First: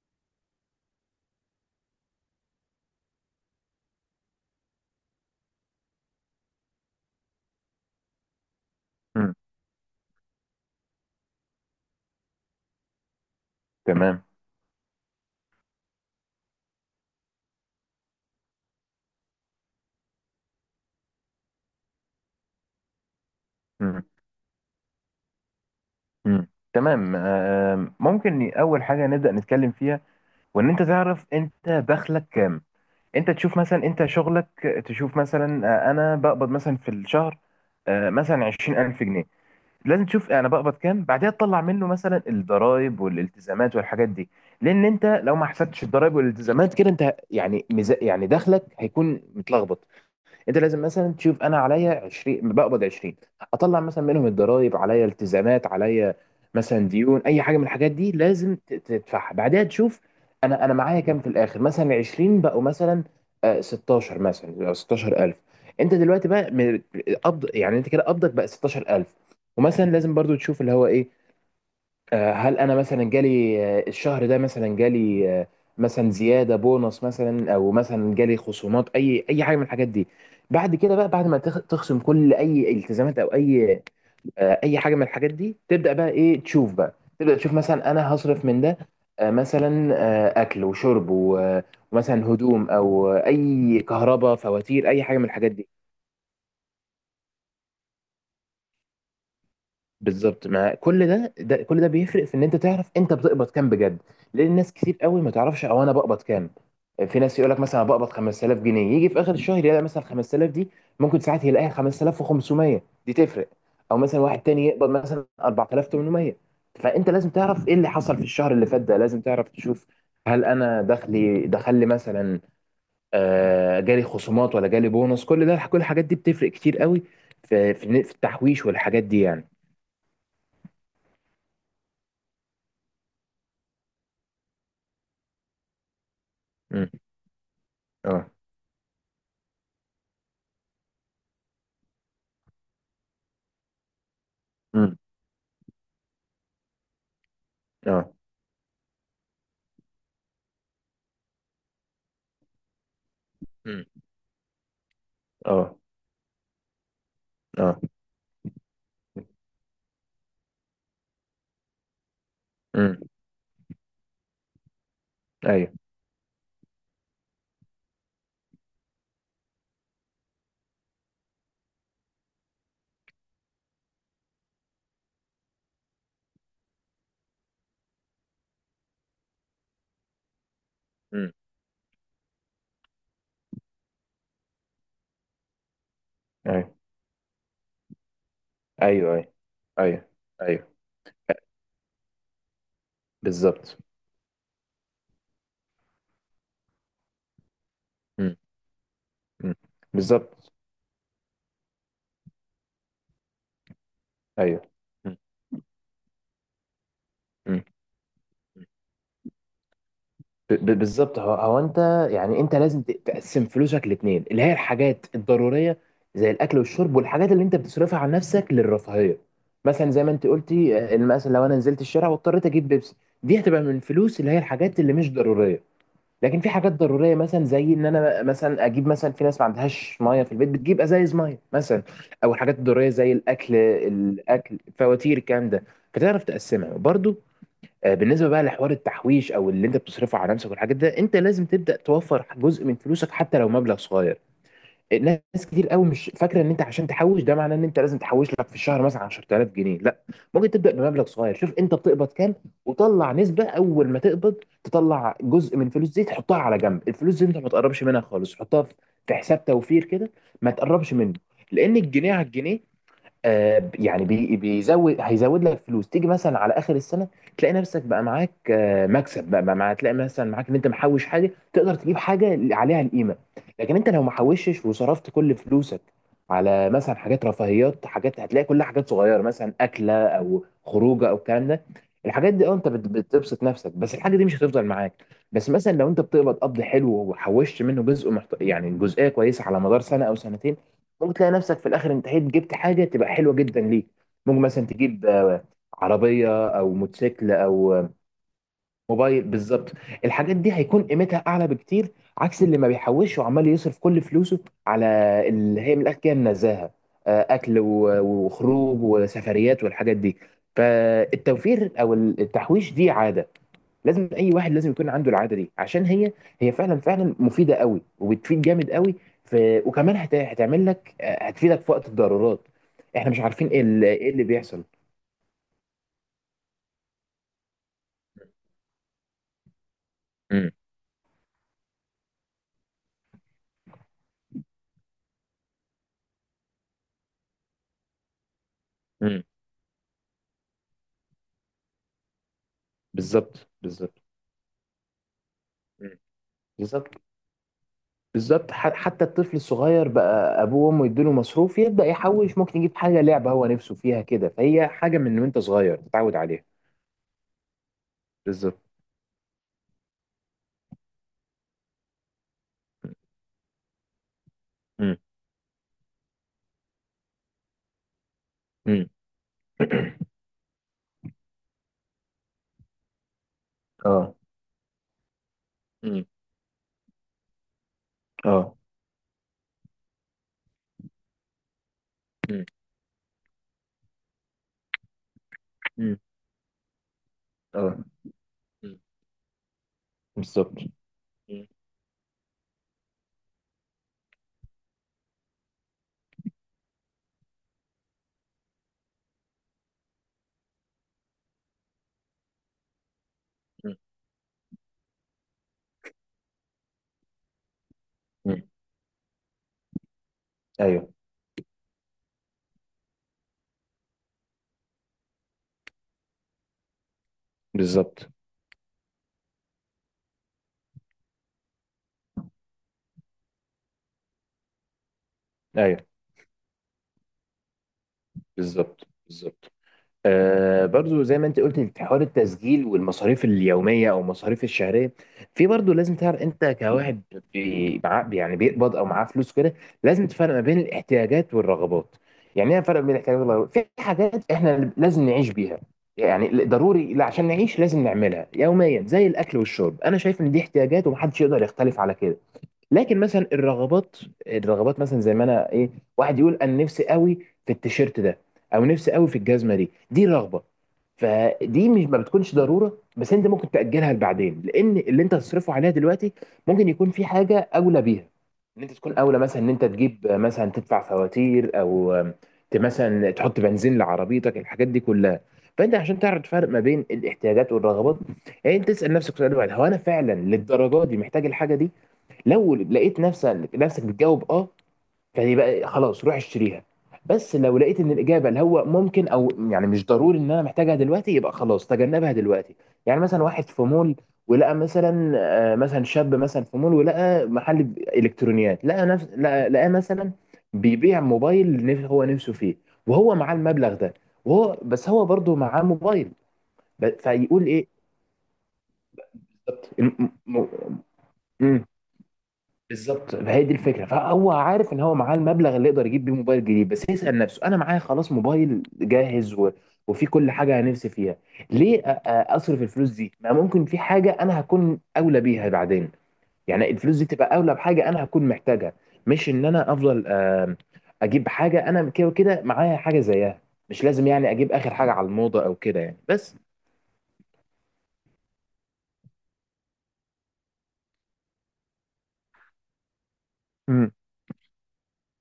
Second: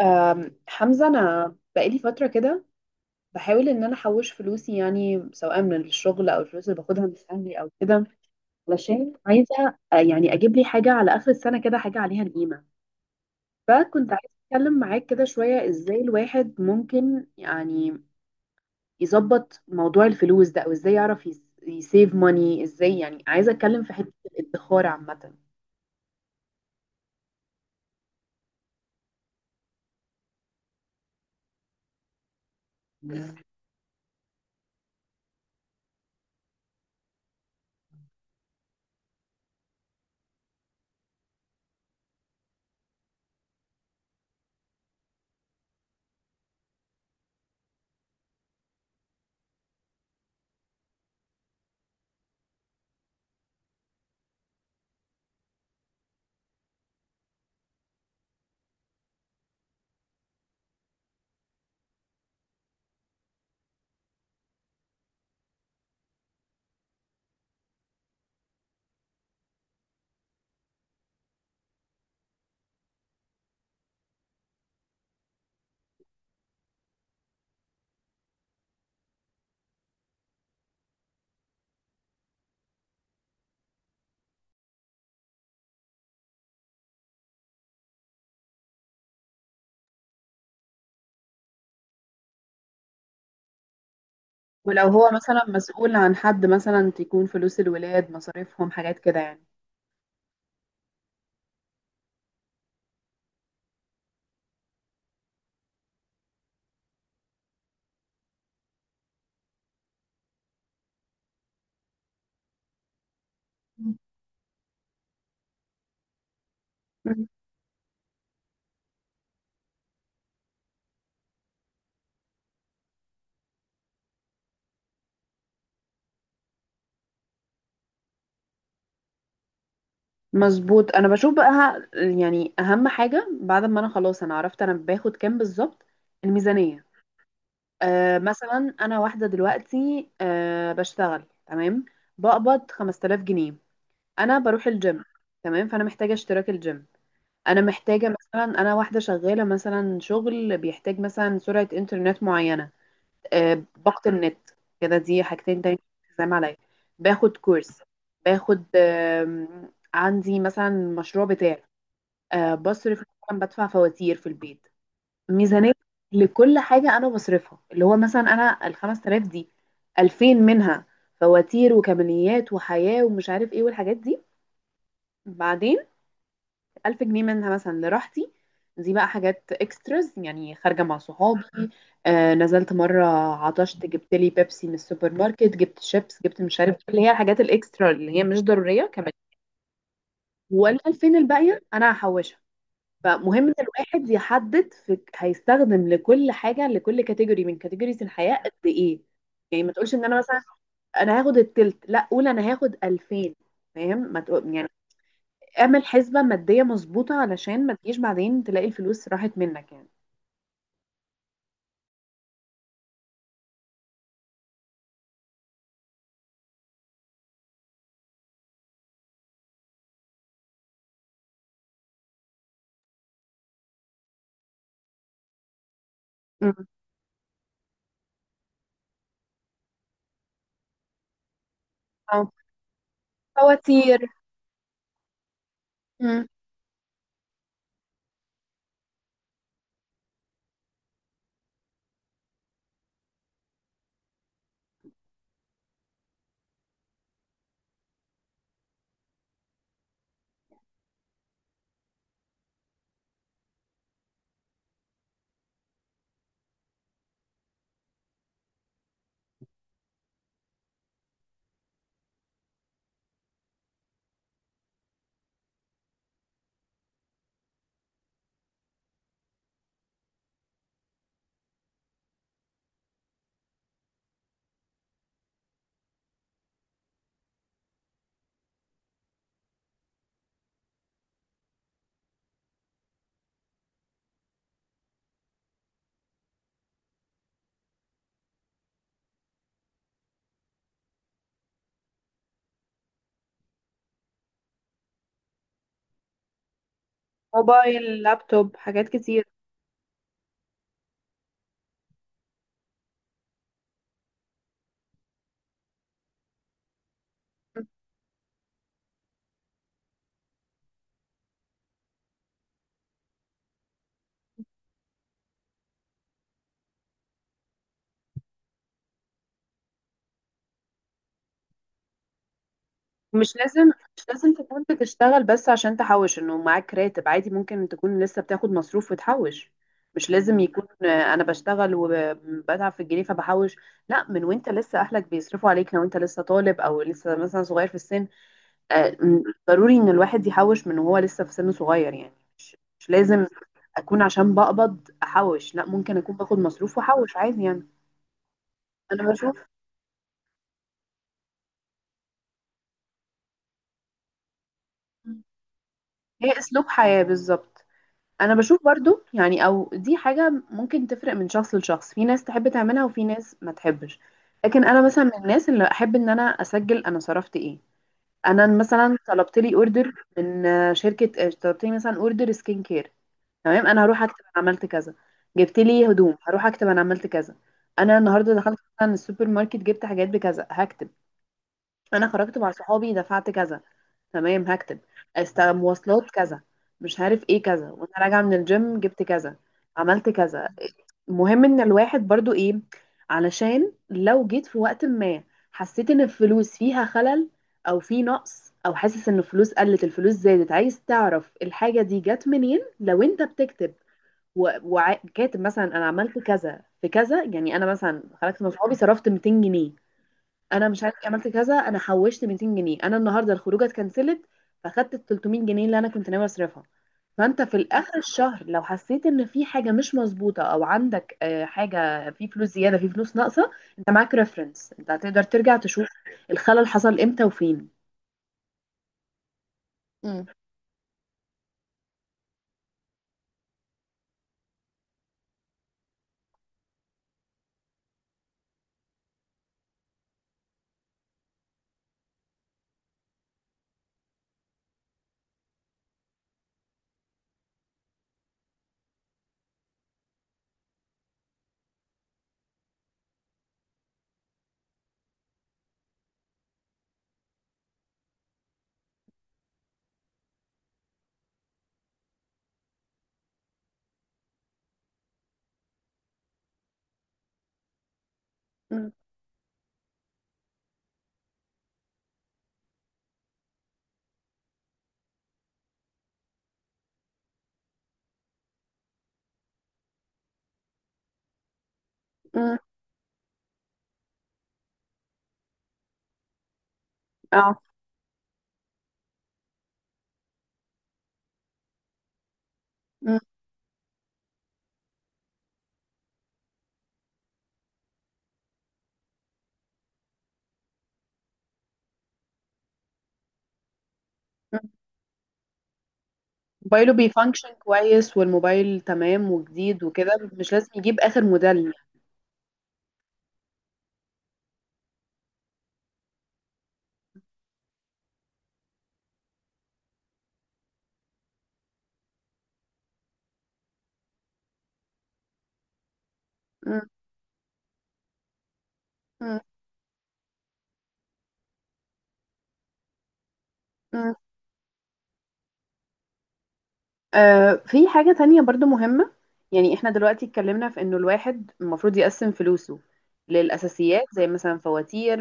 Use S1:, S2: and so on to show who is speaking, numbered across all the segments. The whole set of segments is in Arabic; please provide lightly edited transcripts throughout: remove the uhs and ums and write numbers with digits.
S1: حمزة، أنا بقالي فترة كده بحاول إن أنا أحوش فلوسي، يعني سواء من الشغل أو الفلوس اللي باخدها من أهلي أو كده، علشان
S2: مم.
S1: عايزة يعني أجيب لي حاجة على آخر السنة، كده حاجة عليها القيمة. فكنت
S2: تمام.
S1: عايزة أتكلم معاك كده شوية إزاي الواحد ممكن يعني يظبط موضوع الفلوس ده، أو إزاي يعرف يسيف ماني. إزاي يعني عايزة أتكلم في
S2: مم.
S1: حتة الادخار عامة.
S2: مم. تمام. ممكن اول حاجه نبدا نتكلم فيها، وان انت تعرف انت دخلك كام. انت تشوف مثلا انت شغلك، تشوف مثلا انا بقبض مثلا في الشهر مثلا 20000 جنيه. لازم تشوف انا بقبض كام، بعدها تطلع منه مثلا الضرائب والالتزامات والحاجات دي. لان انت لو ما حسبتش الضرائب والالتزامات كده، انت يعني يعني دخلك هيكون متلخبط. انت لازم مثلا تشوف انا عليا 20، بقبض 20، اطلع مثلا منهم الضرايب عليا، التزامات عليا، مثلا ديون، اي حاجه من الحاجات دي لازم تدفعها. بعدها تشوف انا معايا كام في الاخر. مثلا 20 بقوا مثلا 16، مثلا بقوا 16000. انت دلوقتي بقى قبض، يعني انت كده قبضك بقى 16000. ومثلا لازم برضو تشوف اللي هو ايه. هل انا مثلا جالي الشهر ده مثلا جالي مثلا زياده، بونص مثلا، او مثلا جالي خصومات، اي حاجه من الحاجات دي. بعد كده بقى، بعد ما تخصم كل اي التزامات او اي اي حاجه من الحاجات دي، تبدا بقى ايه، تشوف بقى، تبدا تشوف مثلا انا هصرف من ده مثلا اكل وشرب ومثلا هدوم، او اي كهرباء،
S1: ولو
S2: فواتير، اي
S1: هو
S2: حاجه من
S1: مثلا
S2: الحاجات دي.
S1: مسؤول عن حد، مثلا تكون فلوس الولاد مصاريفهم حاجات كده.
S2: بالظبط. مع كل ده، كل ده بيفرق في ان انت تعرف انت بتقبض كام بجد. لان ناس كتير قوي ما تعرفش او انا بقبض كام. في ناس يقول لك مثلا أنا بقبض 5000 جنيه، يجي في اخر الشهر يلاقي مثلا 5000 دي ممكن ساعات يلاقيها 5500، دي تفرق. او
S1: يعني
S2: مثلا واحد تاني يقبض مثلا 4800. فانت لازم تعرف ايه اللي حصل في الشهر اللي فات ده. لازم تعرف تشوف هل انا دخلي دخل لي مثلا جالي خصومات ولا جالي بونص. كل ده، كل الحاجات دي بتفرق كتير قوي في في التحويش والحاجات دي يعني.
S1: مظبوط. انا بشوف بقى يعني اهم حاجه بعد ما انا خلاص انا عرفت انا باخد كام بالظبط، الميزانيه. آه
S2: امم.
S1: مثلا انا واحده دلوقتي، آه بشتغل، تمام، بقبض 5000 جنيه. انا بروح
S2: امم.
S1: الجيم، تمام، فانا محتاجه اشتراك الجيم. انا محتاجه
S2: اه.
S1: مثلا، انا واحده شغاله مثلا شغل بيحتاج مثلا سرعه انترنت معينه،
S2: امم.
S1: باقه النت، كده دي حاجتين
S2: اه.
S1: تاني. زي ما عليا باخد
S2: اه.
S1: كورس، باخد عندي مثلا مشروع بتاعي.
S2: امم.
S1: بصرف، مثلا بدفع فواتير في البيت.
S2: ايوه.
S1: ميزانية لكل حاجة أنا بصرفها، اللي هو مثلا أنا الخمس تلاف دي، ألفين منها فواتير وكماليات وحياة ومش عارف إيه والحاجات دي. بعدين ألف جنيه منها مثلا لراحتي، دي بقى حاجات اكستراز، يعني خارجة مع
S2: امم.
S1: صحابي. آه نزلت مرة، عطشت، جبت لي بيبسي من السوبر ماركت، جبت شيبس، جبت مش عارف
S2: ايوه.
S1: إيه، اللي هي الحاجات الاكسترا اللي هي مش ضرورية كمان.
S2: ايوه. ايوه. ايوه. ايوه.
S1: والألفين الباقية أنا هحوشها. فمهم ان
S2: بالظبط.
S1: الواحد يحدد في هيستخدم لكل حاجه، لكل كاتيجوري من كاتيجوريز الحياه
S2: امم.
S1: قد ايه.
S2: امم.
S1: يعني ما تقولش ان انا مثلا
S2: بالظبط.
S1: انا هاخد التلت، لا قول انا هاخد 2000. فاهم ما تقول
S2: ايوه.
S1: يعني؟
S2: امم.
S1: اعمل حسبه ماديه مظبوطه
S2: امم.
S1: علشان ما تجيش بعدين تلاقي الفلوس راحت منك يعني.
S2: بالظبط. هو هو انت، يعني انت لازم تقسم فلوسك لاتنين، اللي هي الحاجات الضروريه زي الاكل والشرب، والحاجات اللي انت بتصرفها على نفسك للرفاهيه. مثلا زي ما انت قلتي مثلا لو انا نزلت الشارع واضطريت اجيب بيبسي، دي هتبقى من الفلوس اللي هي الحاجات اللي مش ضروريه. لكن في
S1: مم.
S2: حاجات ضروريه مثلا زي ان انا مثلا اجيب مثلا، في ناس ما عندهاش ميه في البيت بتجيب ازايز ميه مثلا،
S1: اه.
S2: او الحاجات الضروريه زي
S1: فواتير.
S2: الاكل، فواتير، الكلام ده، فتعرف
S1: مم.
S2: تقسمها برضو. بالنسبه بقى لحوار التحويش او اللي انت بتصرفه على نفسك والحاجات ده، انت لازم تبدا توفر جزء من فلوسك حتى لو مبلغ صغير. ناس كتير قوي مش فاكره ان انت عشان تحوش ده معناه ان انت لازم تحوش لك في الشهر مثلا 10000 جنيه، لا. ممكن تبدا بمبلغ صغير، شوف انت بتقبض كام وطلع نسبه، اول ما تقبض تطلع جزء من الفلوس دي تحطها على جنب. الفلوس دي انت ما تقربش منها خالص، حطها في حساب توفير كده، ما تقربش منه. لان الجنيه على الجنيه يعني بيزود، هيزود لك فلوس. تيجي مثلا على اخر السنه، تلاقي نفسك بقى معاك مكسب بقى بقى مع تلاقي مثلا معاك ان انت محوش حاجه، تقدر تجيب حاجه عليها القيمه. لكن انت لو محوشش وصرفت كل فلوسك على مثلا حاجات رفاهيات، حاجات هتلاقي كلها حاجات صغيره مثلا اكله او خروجه او الكلام ده. الحاجات دي اه انت بتبسط نفسك، بس الحاجه دي مش هتفضل معاك. بس مثلا لو انت بتقبض قبض حلو وحوشت منه جزء يعني جزئيه كويسه، على مدار سنه او سنتين ممكن تلاقي نفسك في الاخر انتهيت، جبت حاجه تبقى حلوه جدا ليك. ممكن مثلا تجيب عربيه او موتوسيكل او
S1: موبايل، لابتوب، حاجات
S2: موبايل.
S1: كتير.
S2: بالظبط. الحاجات دي هيكون قيمتها اعلى بكتير، عكس اللي ما بيحوش وعمال يصرف كل فلوسه على اللي هي من الاخر كده النزاهه، اكل وخروج وسفريات والحاجات دي. فالتوفير او التحويش دي عاده، لازم اي واحد لازم يكون عنده العاده دي، عشان هي هي فعلا فعلا مفيده قوي وبتفيد جامد قوي في، وكمان هتعمل لك هتفيدك في وقت الضرورات. احنا مش
S1: مش
S2: عارفين ايه
S1: لازم مش
S2: إيه اللي
S1: لازم
S2: بيحصل.
S1: تكون بتشتغل بس عشان تحوش، انه معاك راتب عادي. ممكن تكون لسه بتاخد مصروف وتحوش. مش لازم
S2: امم.
S1: يكون انا بشتغل وبتعب في الجنيه فبحوش، لا، من وانت لسه اهلك بيصرفوا عليك، لو انت لسه طالب او لسه مثلا صغير في السن،
S2: امم.
S1: ضروري ان الواحد يحوش من وهو لسه في سن صغير يعني. مش لازم
S2: بالظبط.
S1: اكون
S2: بالظبط.
S1: عشان بقبض احوش، لا، ممكن
S2: مم.
S1: اكون باخد مصروف
S2: بالظبط.
S1: واحوش عادي يعني.
S2: بالظبط حتى
S1: انا بشوف
S2: الطفل الصغير بقى ابوه وامه يديله مصروف يبدا يحوش، ممكن يجيب حاجه لعبه هو نفسه فيها كده، فهي حاجه من وانت صغير تتعود
S1: هي
S2: عليها.
S1: اسلوب حياة بالظبط. انا
S2: بالظبط.
S1: بشوف برضو يعني، او دي حاجة ممكن تفرق من شخص لشخص، في ناس تحب تعملها وفي ناس ما تحبش. لكن انا
S2: امم.
S1: مثلا من الناس اللي احب ان انا اسجل انا صرفت ايه. انا
S2: امم.
S1: مثلا طلبت لي اوردر من شركة، طلبت لي مثلا اوردر سكين كير، تمام، انا هروح
S2: اه.
S1: اكتب انا عملت كذا. جبت لي
S2: امم.
S1: هدوم، هروح اكتب انا عملت كذا. انا النهارده
S2: اه.
S1: دخلت مثلا السوبر ماركت، جبت حاجات بكذا، هكتب. انا خرجت
S2: امم.
S1: مع صحابي دفعت كذا، تمام، هكتب. مواصلات كذا، مش عارف ايه كذا،
S2: اه.
S1: وانا راجعه من
S2: مم.
S1: الجيم جبت كذا، عملت كذا.
S2: بالظبط.
S1: المهم ان الواحد برضو ايه، علشان لو جيت في وقت ما حسيت ان الفلوس فيها خلل، او في نقص، او حاسس ان الفلوس قلت، الفلوس زادت، عايز تعرف الحاجه دي جت منين. لو انت بتكتب
S2: مم.
S1: وكاتب مثلا انا عملت كذا في كذا، يعني انا مثلا خرجت
S2: مم.
S1: مع صحابي صرفت 200 جنيه، انا مش
S2: ايوه.
S1: عارف إيه، عملت كذا، انا حوشت 200 جنيه، انا النهارده الخروجه اتكنسلت فاخدت ال 300 جنيه اللي انا كنت ناوي اصرفها. فانت في الاخر
S2: بالظبط.
S1: الشهر لو حسيت ان في حاجه مش مظبوطه، او عندك حاجه في فلوس زياده، في فلوس ناقصه، انت معاك ريفرنس انت هتقدر ترجع
S2: ايوه.
S1: تشوف الخلل حصل امتى وفين.
S2: بالظبط. بالظبط.
S1: مم.
S2: برضو زي ما انت قلت، حوار التسجيل والمصاريف اليوميه او المصاريف الشهريه في. برضو لازم تعرف انت كواحد معاه، يعني بيقبض او معاه فلوس كده، لازم تفرق ما بين الاحتياجات والرغبات. يعني ايه الفرق بين الاحتياجات والرغبات؟ في حاجات احنا لازم نعيش بيها، يعني ضروري لا عشان نعيش لازم نعملها يوميا زي الاكل والشرب، انا شايف ان دي احتياجات ومحدش يقدر يختلف على كده. لكن مثلا الرغبات، مثلا زي ما انا ايه، واحد يقول انا نفسي قوي في التيشيرت ده، او نفسي قوي في الجزمه دي، دي رغبه. فدي مش ما بتكونش ضروره، بس انت ممكن تاجلها لبعدين، لان اللي انت هتصرفه عليها دلوقتي ممكن يكون في حاجه اولى بيها، ان انت
S1: مم.
S2: تكون اولى مثلا ان انت تجيب مثلا تدفع فواتير، او مثلا تحط بنزين لعربيتك، الحاجات دي كلها. فانت عشان تعرف تفرق ما بين الاحتياجات والرغبات، يعني انت تسال نفسك سؤال واحد، هو انا فعلا للدرجه دي محتاج الحاجه دي؟ لو
S1: مم.
S2: لقيت نفسك بتجاوب اه، يعني بقى خلاص روح اشتريها. بس لو
S1: اه.
S2: لقيت ان الاجابه اللي هو ممكن او يعني مش ضروري ان انا محتاجها دلوقتي، يبقى خلاص تجنبها دلوقتي. يعني
S1: مم.
S2: مثلا واحد في مول ولقى مثلا مثلا شاب مثلا في مول ولقى محل الكترونيات، لقى نفس لقى لقى مثلا بيبيع موبايل، هو نفسه فيه، وهو معاه المبلغ ده، وهو
S1: مم.
S2: بس هو برضه معاه موبايل.
S1: موبايله
S2: فيقول
S1: بيفانكشن
S2: ايه؟
S1: كويس، والموبايل تمام
S2: بالظبط.
S1: وجديد وكده، مش لازم يجيب اخر
S2: م-
S1: موديل.
S2: بالظبط، فهي دي الفكره. فهو عارف ان هو معاه المبلغ اللي يقدر يجيب بيه موبايل جديد، بس يسال نفسه انا معايا خلاص موبايل جاهز، و... وفي كل حاجه انا نفسي فيها، ليه اصرف الفلوس دي؟ ما ممكن في حاجه انا هكون اولى بيها بعدين، يعني الفلوس دي تبقى اولى بحاجه انا هكون محتاجها، مش
S1: مم.
S2: ان انا افضل اجيب حاجه انا كده وكده معايا حاجه زيها، مش لازم
S1: مم.
S2: يعني اجيب اخر حاجه على الموضه او كده يعني بس.
S1: آه في حاجة تانية برضو مهمة. يعني احنا دلوقتي اتكلمنا في انه الواحد المفروض يقسم فلوسه
S2: امم.
S1: للأساسيات زي مثلا فواتير،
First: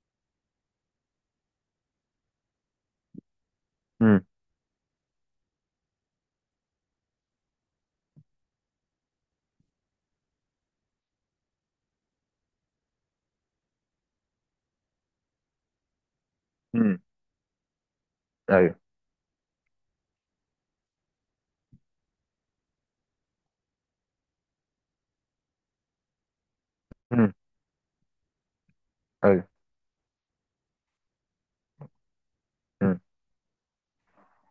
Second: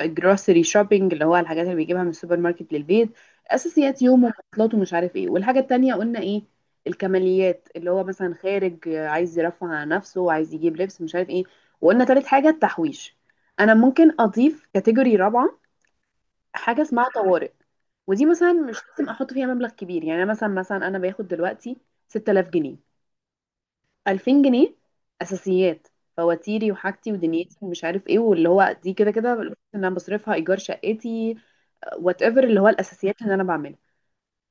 S1: جروسري شوبينج اللي هو الحاجات اللي بيجيبها من السوبر ماركت للبيت، أساسيات
S2: امم.
S1: يومه ومواصلاته ومش عارف ايه. والحاجة التانية قلنا ايه، الكماليات، اللي هو مثلا خارج عايز يرفه عن نفسه، عايز يجيب لبس، مش عارف ايه. وقلنا تالت حاجة التحويش. أنا ممكن أضيف كاتيجوري رابعة، حاجة
S2: امم.
S1: اسمها طوارئ. ودي مثلا مش
S2: ايوه.
S1: لازم احط فيها مبلغ كبير، يعني أنا مثلا، انا باخد دلوقتي 6000 جنيه، 2000 جنيه اساسيات، فواتيري وحاجتي
S2: امم.
S1: ودنيتي ومش عارف ايه، واللي هو دي كده كده
S2: ايوه.
S1: الفلوس اللي انا بصرفها، ايجار شقتي وات ايفر، اللي هو
S2: امم.
S1: الاساسيات اللي انا بعملها.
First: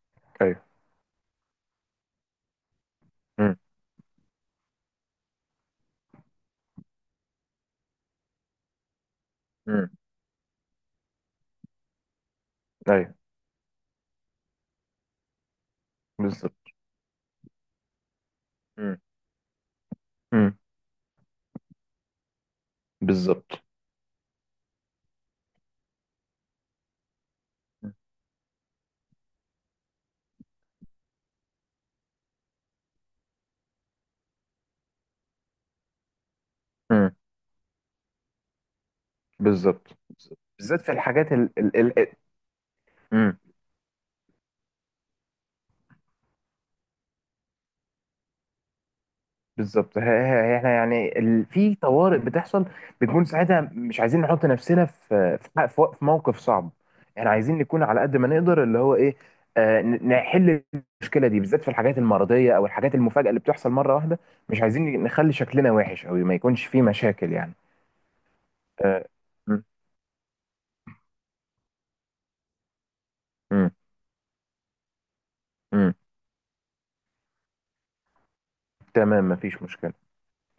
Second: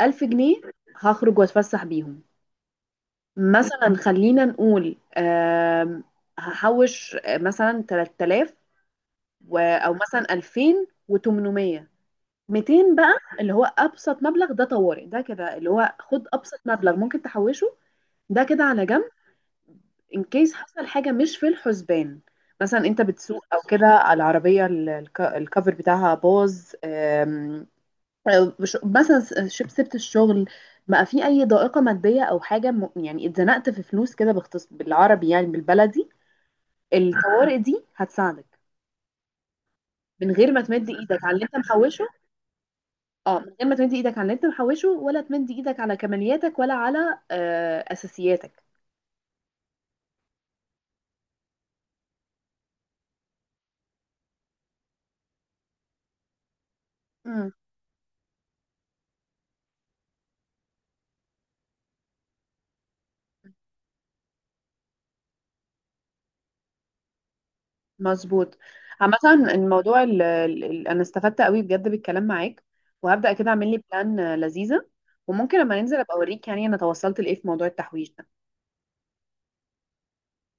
S1: 1000 جنيه
S2: ايوه.
S1: هخرج واتفسح بيهم،
S2: امم.
S1: مثلا خلينا نقول. هحوش مثلا 3000، و-
S2: امم.
S1: او مثلا 2800. 200
S2: ايوه.
S1: بقى، اللي هو ابسط مبلغ، ده طوارئ، ده كده اللي هو خد ابسط
S2: بالظبط.
S1: مبلغ ممكن تحوشه. ده كده على جنب، ان كيس
S2: امم.
S1: حصل حاجه مش في الحسبان. مثلا انت بتسوق او
S2: بالظبط.
S1: كده، العربيه الكفر بتاعها باظ. أو مثلا شب سبت الشغل، بقى في اي ضائقه ماديه او حاجه يعني اتزنقت في فلوس كده، باختص بالعربي يعني، بالبلدي.
S2: امم.
S1: الطوارئ دي هتساعدك
S2: بالظبط
S1: من غير ما
S2: بالذات
S1: تمد
S2: في
S1: ايدك
S2: الحاجات
S1: على اللي انت محوشه. اه،
S2: امم.
S1: من غير ما تمدي ايدك على اللي انت محوشه، ولا تمدي ايدك على كمالياتك، ولا على اساسياتك.
S2: بالظبط احنا يعني في طوارئ بتحصل، بنكون ساعتها مش عايزين نحط نفسنا في في, ح- في وق- في موقف صعب. احنا
S1: امم
S2: عايزين نكون على قد ما نقدر اللي هو ايه نحل المشكله دي، بالذات في الحاجات المرضيه او الحاجات المفاجاه اللي بتحصل مره واحده، مش عايزين نخلي شكلنا وحش او ما يكونش فيه مشاكل يعني.
S1: مظبوط.
S2: آه.
S1: عامة الموضوع ال ال ال انا استفدت قوي بجد بالكلام معاك، وهبدأ كده اعمل
S2: امم.
S1: لي بلان لذيذة. وممكن لما
S2: امم.
S1: ننزل ابقى اوريك يعني انا توصلت لايه في موضوع التحويش ده.
S2: تمام، مفيش مشكله.